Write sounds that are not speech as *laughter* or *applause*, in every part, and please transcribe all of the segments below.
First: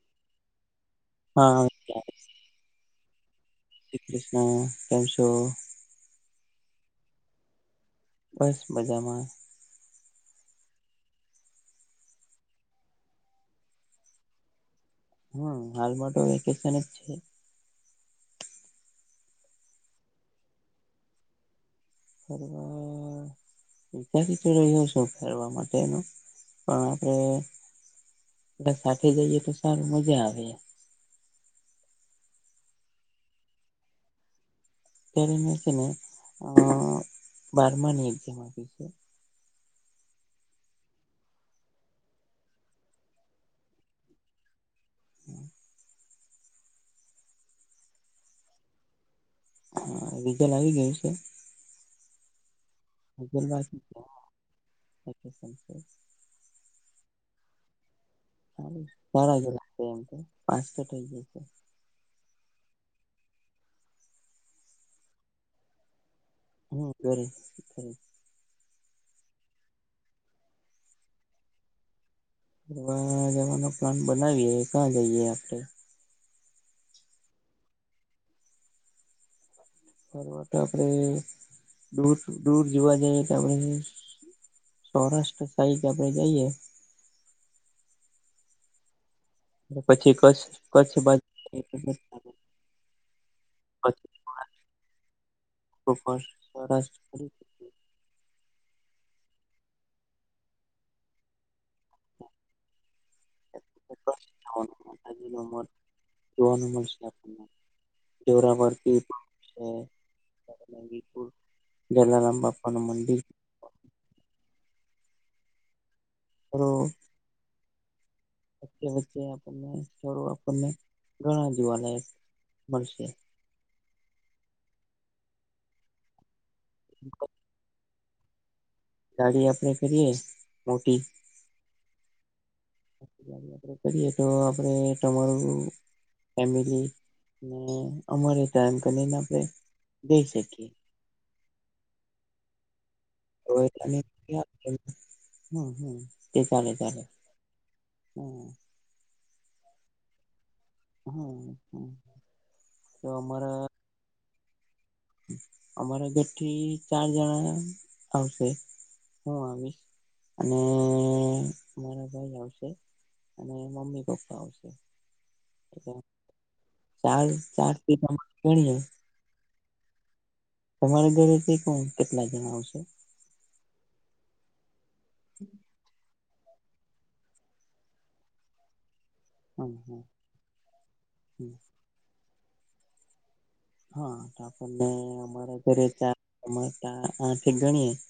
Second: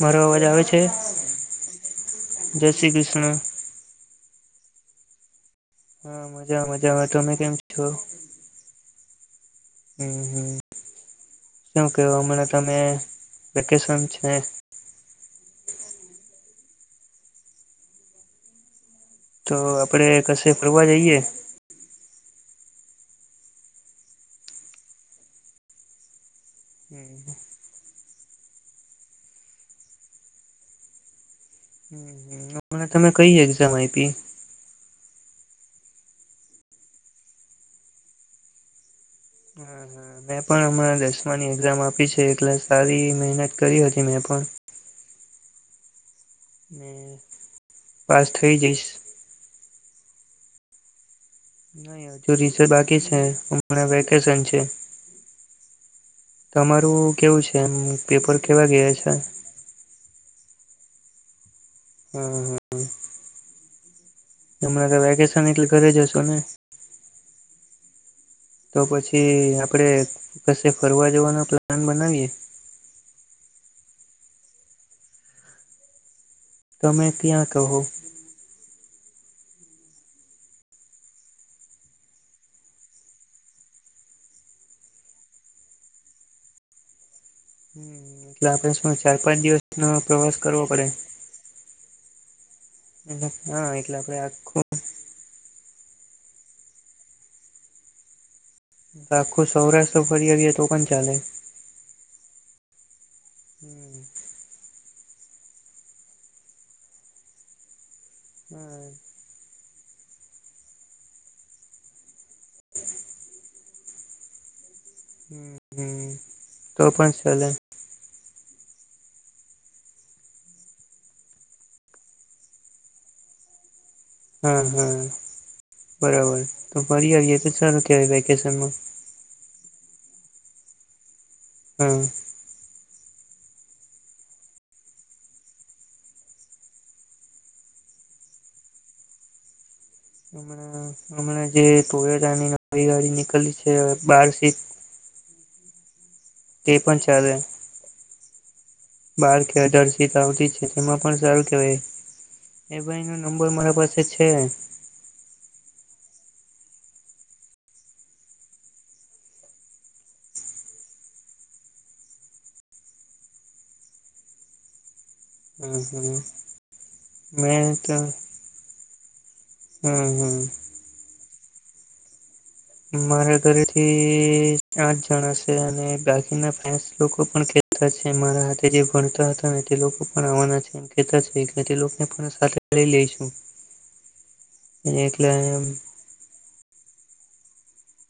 મારો અવાજ આવે છે? હા! જય શ્રી કૃષ્ણ! શ્રી કૃષ્ણ. કેમ છો? હા મજા મજા આવે. તમે કેમ છો? બસ મજામાં. હમ હમ! શું કેવું હમણાં? તમે વેકેશન છે. હમ હાલમાં તો વેકેશન જ છે. તો આપણે કશે ફરવા જઈએ. *inaudible* વિકાસ તો રહ્યો છો. ફેરવા માટેનું પણ આપડ. એલે સાથે જઈએ તો, સારું મજા આવે. *inaudible* હ, તમે કઈ એક્ઝામ આયપી? અત્યારે મે છે ને, અ બારમાની એઝામ આપી છે. હા, હા, મેં પણ હમણાં દસમાની એક્ઝામ આપી છે, એટલે સારી મહેનત કરી હતી મેં પણ *inaudible* હ, પાસ થઈ જઈશ. હા, રીઝલ આવી ગયું છે. નઈ, હજુ રીઝલ બાકી છે, રિઝલ્ટ બાકી હમણાં છે વેકેશન છે. વેકેશન છે. તમારું કેવું છે? એમ પેપર કેવા ગયા છે? સેમ, તો પાસ ત થઈ જાય છે. હ, હ હમણાં ત વેકેશન એટલે ઘરે હશો ને? હ, ધરે છે. તો પછી, આપડે કશે ફરવા જવાનો પ્લાન બનાવીએ? ફરવા જવાનો પ્લાન બનાવીએ, કા જઈએ આપડે? તમે કયાં કહો? ફરવા તો આપડે દૂર- દૂર જોવા જઈએ તો આપડે. સૌરાષ્ટ્ર સાઈટ આપડે જઈએ. હમ, રાફરસમા ચાર- પાંચ દિવસ પછી કસ કચ્છ બા હ, એટલે આપડે આખું કોપસ ચોરસ હારુ આખું સૌરાષ્ટ્ર ફરી આવીએ તો પણ ચાલે. માતા જીનો મથ જોવાનુ મલશે આપુને જોરાવરપીર શે, વિરપુર, જલારામ બાપાનું મંદિર હમ, સ્થળો તો પણ ચાલે વચ્ચે- વચ્ચે આપણને સ્થળો આપણને ઘણા જોવાલાયક મળશે. હ, હ, બરાબર, તો ફરી આવીએે તો સારું કેવાય વેકેશનમાં. ગાડી આપડે કરીએ, મોટી હમ, ગાડી આપડે કરીએ તો, આપડે તમારું ફેમિલી, ને અમારેતા એમકરને આપણે જઈ શકીએ. હમણા જે ટોયોટાની નવી ગાડી નીકળલી હવે છે, તમે બાર સીટ હમ, હમ, તે પણ ચાલે, હમ બાર કે આઠાર સીટ આવતી છે. એમાં પણ હમ સારું કેવાય, હમ એ ભાઈ તો નો નંબર અમારા મારા પાસે છે. અમારા ઘર થી ચાર જણા આવશે. હું આવીશ, અને મારા ભાઈ આવશે. અને મમ્મી- પપ્પા આવશે. હમ હમ ચાર- મેં ચાર તો સીટ આમા ઞણીએ હમ, હમ, તમારા ઘરેથી કોણ? કેટલા જણા આવશે? મારા ઘરેથી આઠ જણા છે, અને બાકીના ફેન્ડસ લોકો પણ કેતા છે, મારા હાથે જે ભણતા હતા હ, હમ તે હમ લોકો પણ આવાના છે એમ કેતા છે, હમ. એટલે તેલોક ને પણ સાથે લઈ લઈશું. હા, આપણને એટલે અમારા ઘરે ચાર ને આઠ એક ગણીએે,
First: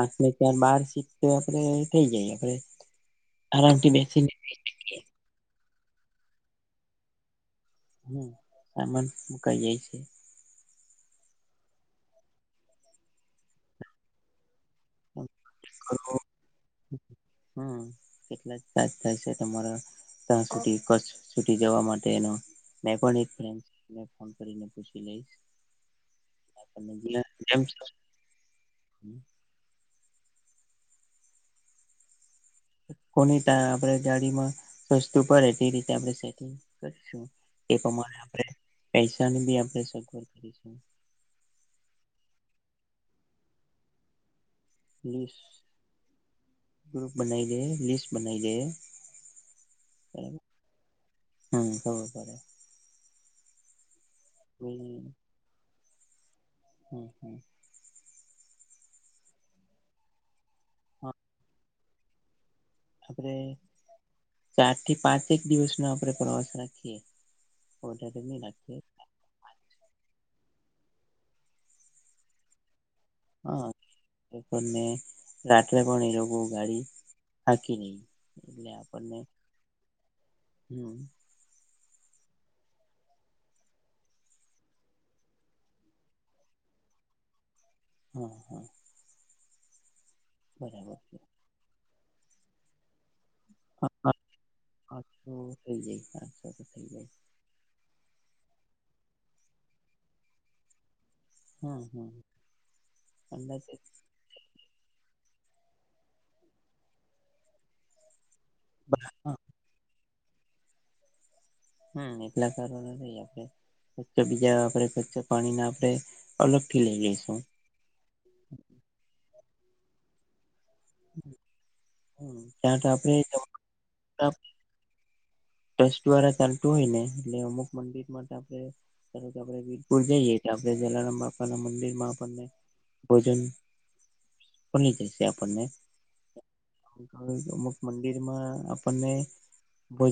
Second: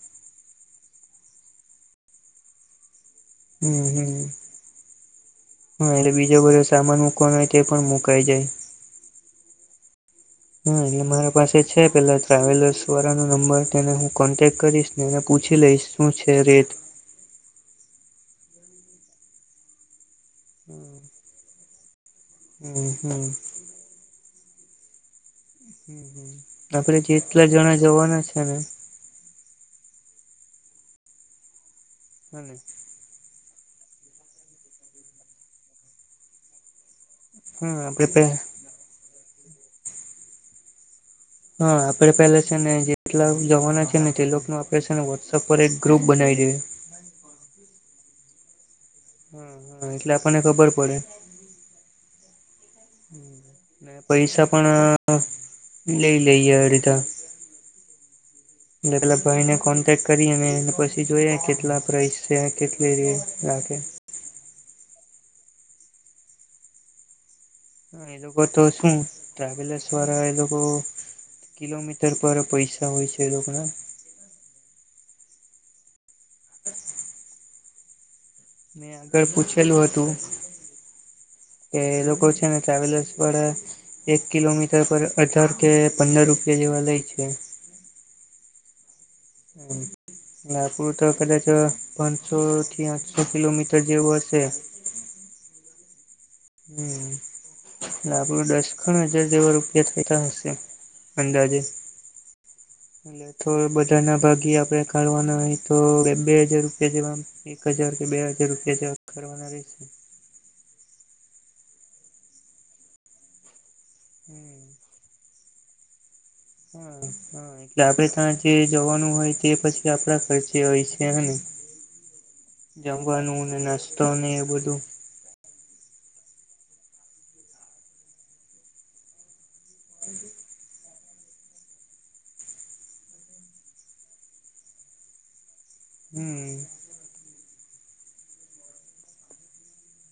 આઠ ને ચાર બાર સીટ તો આપણે થઇ જાય આપણેે. હમ હમ હા એટલે બીજો બધ સામાન. હોય તે પણ મુકાઈ જાય. સામન હું કહીય છ. હા એટલે મારા પાસે છે પેલા ટ્રાવેલર્સ વાળા ન નંબર તેને હું કોન્ટેક્ટ કરીશ. ને પૂછી લઈશ શું છે રેટ. હમ. કેટલા ચાર્જ થાય છે તમારા ત્યાં સુ હમ સુી જવા માટે એનો. મેં પણ હમ એક ફન્ ફોન કરીને પૂછી લઈશ. હમ આપણને આપડે જેટલા જણા જવાના છે ને. હમ. હ. કોની ત આપણે ગાડીમાં સસ્તું પે તે રીતે આપણેશું. એ હા પ્રમાણે આપડે આપણે પૈસાની બી આપણે સગવડ કરીશું. હા આપડે પેલા છે ને જેટલા જવાના છે ને તેનું ને લિસ્ટ વોટસઅપ પર એક ગ્રુપ બનાવી દેએ. ગ્રુપ બનાઈ દે લિસ્ટ બનાઈ દે. હમ હા એટલે આપણને બરાબર ખબર પડે. હમ ખબ પે. પૈસા પણ લઈ લઈએ રી. હમ હમ. એટલા ભાઈ ને કોન્ટેક્ટ કરી અને એને પછી જોયા કેટલા પ્રઇસ. સ કેટલી રહીએ લ કે. ચાર થી પાંચેક દિવસનોો આપડે પ્રવાસ રાખીએ. હ એ વધારે તો નહી કરતો હો રાખીએ શું. ટ્રાવેલર્સ વાળા એ લોકો કિલોમીટર પર પૈસા હોય છે. એ હા લોકોના પણ મેં રાત્રે પણ એ લોકો ગાડી હાકી નઈ. મેં આગળ પૂછેલું હતું. હમ કે એ લોકો છે ને ટ્રાવેલર્સ પર. એક કિલોમીટર પર હઢાર કે પંદર રૂપિયા જેવા લે છે. હ હા. હમ લપુર બરાબર તો છે કદાચ પાંચસો થી આઠો. કિલોમીટર જેવું હશે. હા તો થઈ જાય. હમ લાકડું દસ ખણ હજાર જેવા રૂપિયા થતા હશે. અંદાજે હમ હમ એટ થોડ અંદાજે બધા ના ભાગી આપડે. કરવાના હોય તો બે હાજાર રૂપિયા જેવા એક હજાર કે બે હાજાર રૂપિયા જેવા હા કરવાના રહે.. હમ એટલા સારો આપેચ્ચ હમ બીજાે કચ્ચ પાણી ના આપડે. અલગ ફઢીલ હા લીસ હા એટલે આપડે ત્યાં જે જવાનું હોય તે પછી આપણા ખર્ચે હોય છે હને હમ ત્યાં તો આપડે જમવાનું ને નસ્તો ને એ બધું. ટ્રસ્ટ દ્વારા ચાલતું હોય ને એટલે અમુક મંદિર માટે આપણે. વીરપુર જઈએ આપણે જલારામ બાપના મંદિર માં આપણને ભોજન. ફની જ છે આપણને. હમ. અમુક મંદિરમાં આપણને.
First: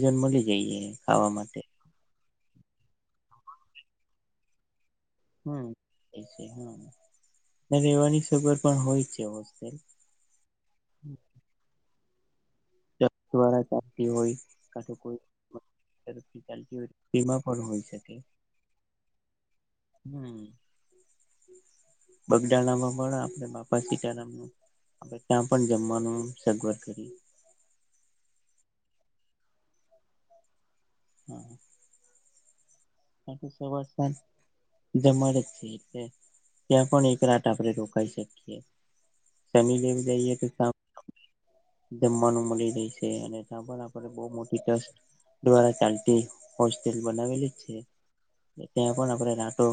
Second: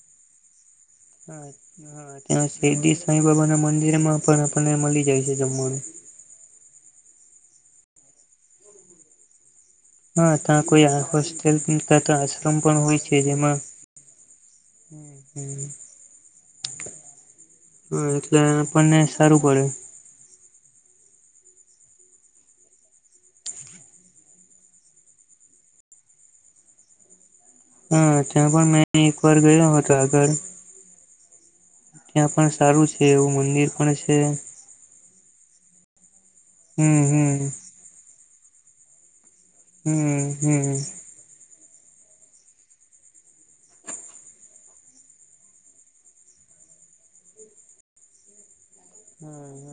જન્મ લઈ જઈએ. ખાવા હા માટે હા ત્યાં શેરડી સાંઈ બાબા ના મંદિર માં પણ આપને મળી જાય. છે હ જમવાનું રહેેવાની સગર પણ હોય છે હોેલ. હા ત કોઈ હોસ્ટલ ક તો. પણ હોય છે જેમાં દ્વારા ચાલતી હોય કોઈ તફથી ચાલતી હોય તેમાં પણ હોય. હા એટલે આપણને સારું પડે હમ બગદાણા મળા આપડે બાપા સીતારામ નું. આપ ત્યાં પણ જમવાનું સગવડ કરી. હા ત્યાં પણ મેં એક વાર ગયો હતો આગળ. હા. ત્યાં પણ સારું છે એવું મંદિર પણ છે. જમાળે જ છે એટલે ત્યાં હમ પણ એક હમ રાત આપણે રોકાઈ શકીએ. જમી ને હમ જ‌ઇએ તો શ. હમ જમવાનું મળી રહી છે અને ત્યાં પણ આપને બહુ મોટી ટ્રસ્ટ. દ્વારા ચાલતી હોસ્ટેલ બનાવેલી છે. ત્યાં પણ આપણે રાતો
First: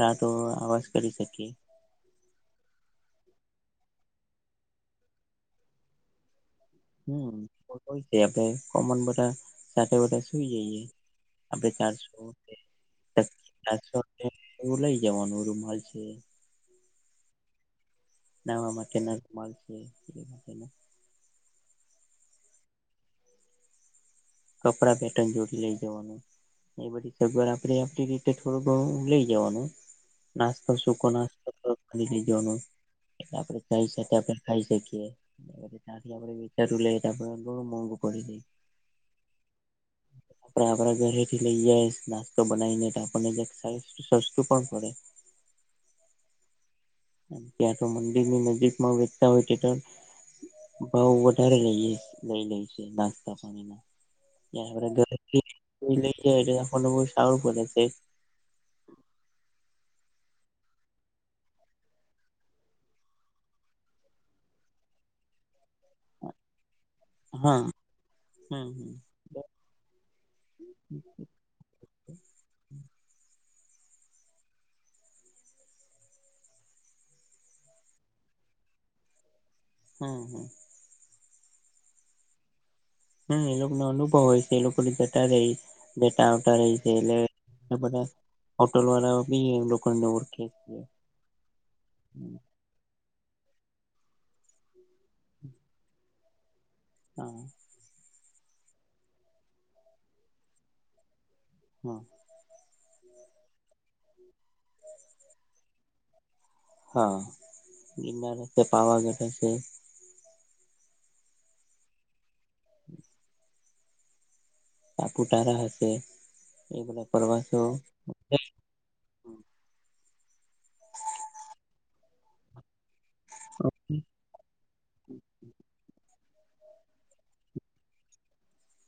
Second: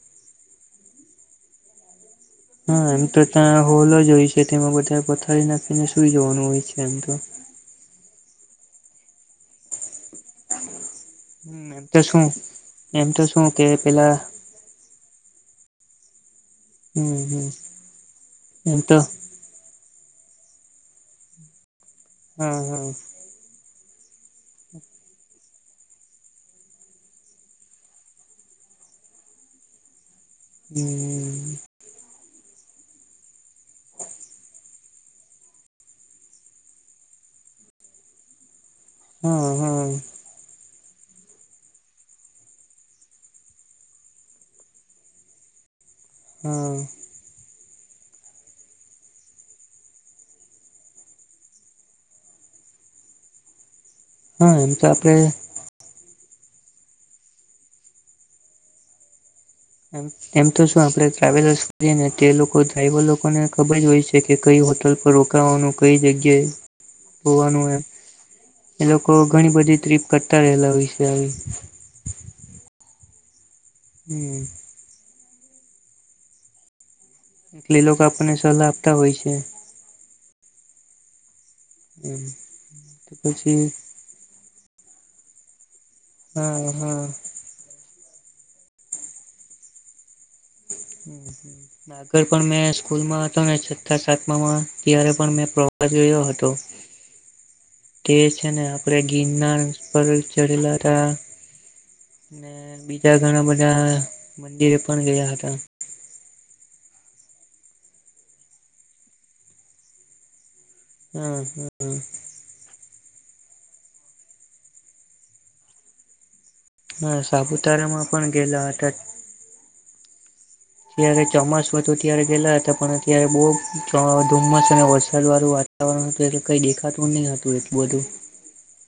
રાતો આવાશ કરી શકીએ. હા એમ તો ત્યાં હોલ જ હોય છે તેમાં બધા પથારી નાખીને સુઈ જવાનું હોય છે. એમ તો આપણે કોમન બધા સાથે બધા સુઈ જઈએ. આપણે એમ તો શું એમ તો શું કે ચારસોારસો પેલા *inaudible* એવું લઇ જવાનું રૂમાલ છે. હમ હમ. નાવા એમ તો માટે ના રુમાલ છે એ માટે. હા હા. કપડા પેટર્ન જોડી લે. એ બઘી સગવડ આપે આપડી રીતે થોડું ઘણું લઈ જવાનું. નાસ્તો સુકો નાસ્તો. હમ લ‌ઇ જોવાનું એટ આપડે ખાઈ શ પણ ખાઈ શકીએ. તથી આપે વિચાતુ લ‌ઇ આપણે બ‌ઉ મોંગું પડી જાય. હા હા. આપણે આપણા ઘરેથી લઈએ નાસ્તો બનાવીને આપણને સસ્તું પણ પડે. હા. ત્યાં તો મંદિર ની નજીક માં વેચતા હોય તે તો. ભાવ વધારે લઈ લઈ લઈ છે નાસ્તા પાણીના. હા એમ તો આપણે આપડે ઘરેથી લઈ જઈએ સારું પડે છે. એમ તો શું આપણે ટ્રાવેલર્સ કરીએ ને તે લોકો ડ્રાઈવર લોકો ને ખબર હોય છે. જે કે કઈ હોટલ પર રોકવાનું કઈ જગ્યાએ. *unintelligible* હોવાનું એમ હમ એ હમ લોકો ઘણી બધી ટ્રીપ કરતા રહેલા હોય છે આવી. હું. એટલે લોકો આપણને સલાહ આપતા હોય છે. હમ હમ. હમ! *unintelligible* હા એ લોક નો અનુભવ હોય છે એ લોક *inaudible* ને જતા આવતા રહે હા છે. હા ને બઘયે હોટેલ વાળા ભી એ લોકોને ઓળખે. આગળ પણ મેં સ્કૂલમાં હતો ને છથા સાતમામાં. ત્યારે પણ મેં પ્રવાસ જયો હતો. હમ *unintelligible* તે છે ને આપડે ગિરનાર પર ચડેલા હતા હમ બીજા ઘણા બધા મંદિરે પણ ગયા હતા હા ગિન *inaudible* ર હશે પાવાગઢ હશે હમ હમ. *unintelligible* સાપુતારા હશે. એ બધા હા પ્રવાસો સાપુતારામાં પણ ગેલા હતા. અ્યારે ચોમાસુંુ ત્યારે ગયેલા હતા પણ અત્યારે બહ ધુમ્મસ અને વરસાદ વાળું વાતાવરણ હત એ કઈ દેખાતું નહી હતું એટલું બધું.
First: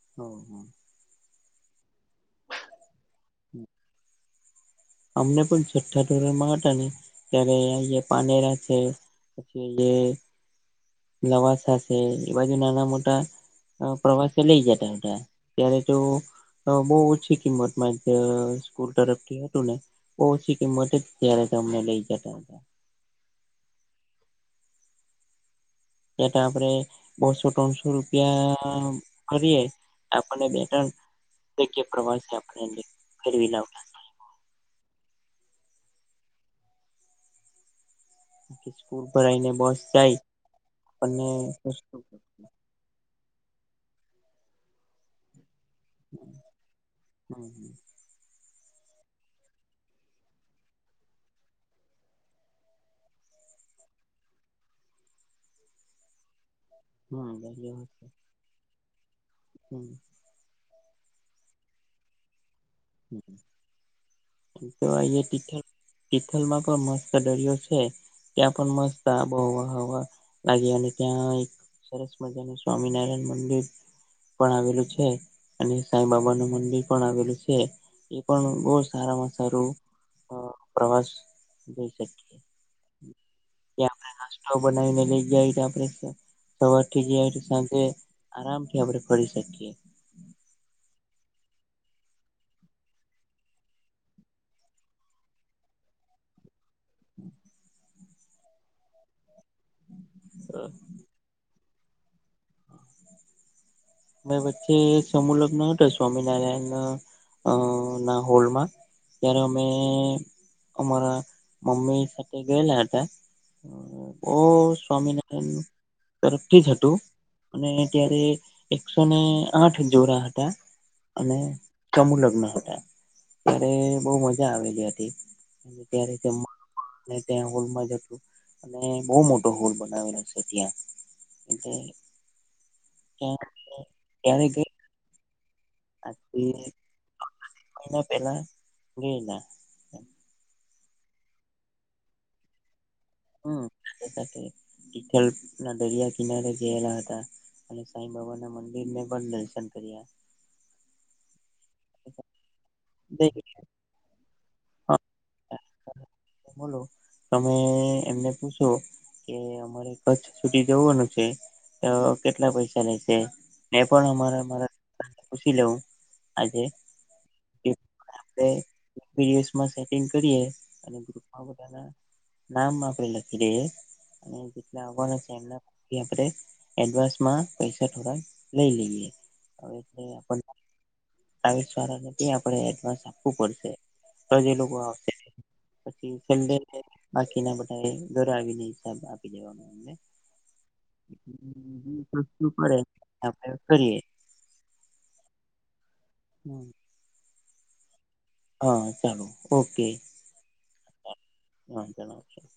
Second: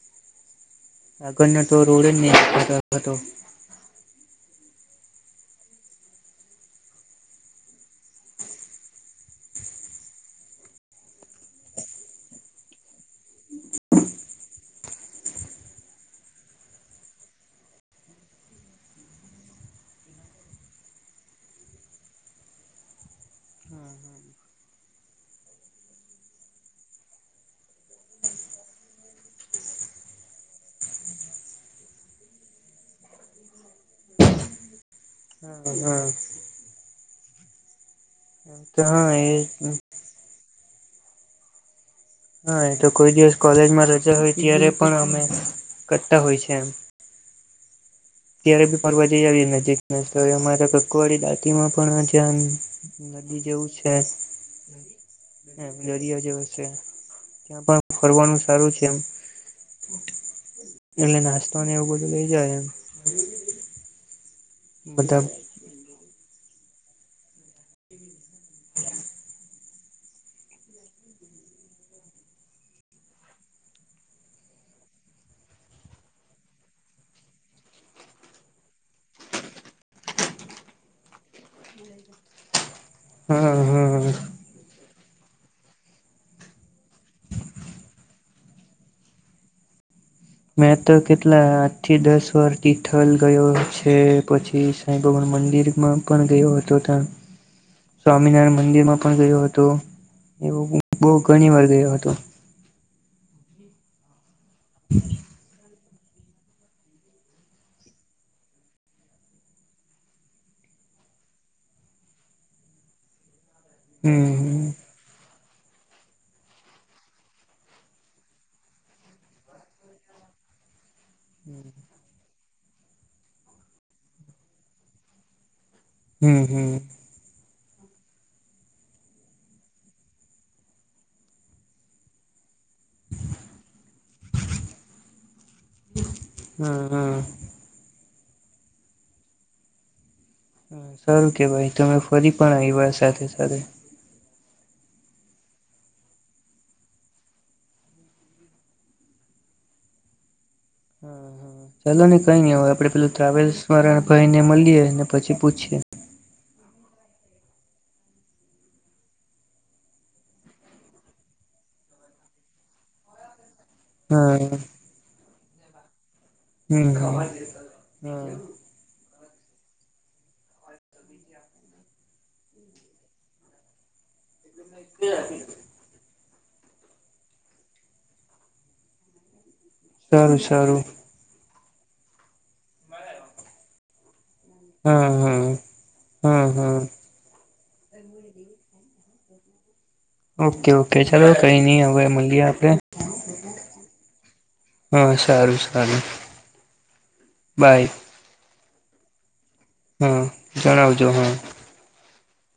*inaudible* આગળ તો રોડ જ ન હતો. *inaudible* અમને પણ છઠ્ઠા ધોરણમાં હતા ને, ત્યારે અહંયા પાનેરા છે. પછી જે. લવાસાશે એ બાજુ નાના મોટા. પ્રવાસે લઇ જતાા હતા. ત્યારે તો. બહુ ઓછી કિંમત માં સ્કૂલ તરફથી હતું ને. ઓછી કિંમતે ત્યારે અમને લઇ જતા હતા. ત તો આપડે બસો ત્રણસો રૂપિયા કરીયએ. આપને બે ત્રણ પ્રવાસે આપ ફવી લાવતા. હા હા! સ્ તો પૂર હા ભરાઈને એ બસ જાય. આપણને હા! એ તો કોઈ દિવસ કોલેજમાં રજા હોય, ત્યારે પણ અમે કરતા હોય છે એમ. *inaudible* ત્યારે બી ફરવા જઈ આવીએ. નજીક તો અમારા કકવાળી દાટી માં પણ જ્યા. નદી જેવું છે. દરિયો જેવો છે. ત્યાં હમ પણ ફરવાનું સારું છે એમ. હમ એટલે નાસ્તો એવું બધું લઇ જાય એમ. એ તો બધા આયા ઠીકઠાક. થીથલ માં પણ મસ્ત દરિયો છે. ત્યાં પણ મસ્ત આ ભોવા હવા લાગે. અને ત્યાં એક. સરસ મજાનું સ્વામિનારાયણ મંદિર. પણ આવેલું છે. અને સાંઈ બાબા નું મંદિર પણ આવેલું છે. એ પણ બહુ સારામાં સારું પ્રવાસ જોઈ શકીએ. હમ ત્યાં આપણે હમ! નાસ્તો બનાવીને લઈ જાય. આપે સવાર થી જયા સાંજે. આરામ થી આપડે ફરી શકીએ. મેં તો કેટલા આઠ થી દસ વર તિથલ ગયો છે. પછી ત ભગવાન મંદિર માં પણ ગયો હતો ત્યાં. *inaudible* સ્વામિનારાયણ મંદિરમાં પણ ગયો હતો. એવ અ બહ ઘણી વાર ગયો હતો. મેં વચ્ચે એક સમૂહ લગ્ન હતો શ. સ્વામિનારાયણ ના હોલમાં, ત્યારે અમે. અમારા મમ્મી સાથે ગયેલા હતા. બહ હમ સ્વામિનારાયણ તરફથી જ હતું અને ત્યારે. એકસોને આઠ જોરા હતા અને ચમુલગ્ન હતા. ત્યારે બહુ મજા આવેલી હતી. અને ત્યારે હમ હમ અને ત્યાં હોલમાં જતું. અને બહુ મોટો હોલ બનાવેલો છે ત્યાં. એ ત્યારે. આથી હા હા મહિના પેલા ગે ના સારું કે ભાઈ. તમે ફરી પણ અવાર સાથે. સાથે હમ સાથે સાથે થીથલ ના દરિયા કિનારે ગયેલા હતા. અને સાંઈ બાબા ના મંદિર ને પણ દર્શન કર્યા. હા હા! ચાલો ને કઈ ન. હવે આપડે પેલું ટ્રાવેલ્સ વાળા ભાઈ ને મળીએ ને પછી પૂછીએ. બોલો તમે એમને પૂછો. કે અમારે કચ્છ સુધી જવાનું છે તો કેટલા પૈસા લેશે. એ પણ હા અમારે અમારા પુછી લેવું. આજે હમ હા આપડે. સેટિંગ કરી અને ગ્રુપ માં બધાને. નામ આપડે લખી દઈએ અને જેટલા આવવાના છે એમ. આપણે એડવાન્સ માં પૈસા થોડા લઈ લઈએ હવે. સારું સારું ટ્રાવેલ્સ વાળાને ત્યાં આપણે એડવાન્સ આપવું પડશે. તો જે લોકો હા આવશે નહી હા પછી હા છેલ્લે. હા બાકી ના બધા એ ઘરે આવીને હિસાબ આપી દેવાનો એમને. ઓકે ઓકે ચાલો કઈ નહી હવે મળીએ સસ્તું પડે આપણે. આપણે કરીએ હા સારું સારું. હમ. બાય. હા ચાલો. હા જણાવજો હા. હ જણાવશું.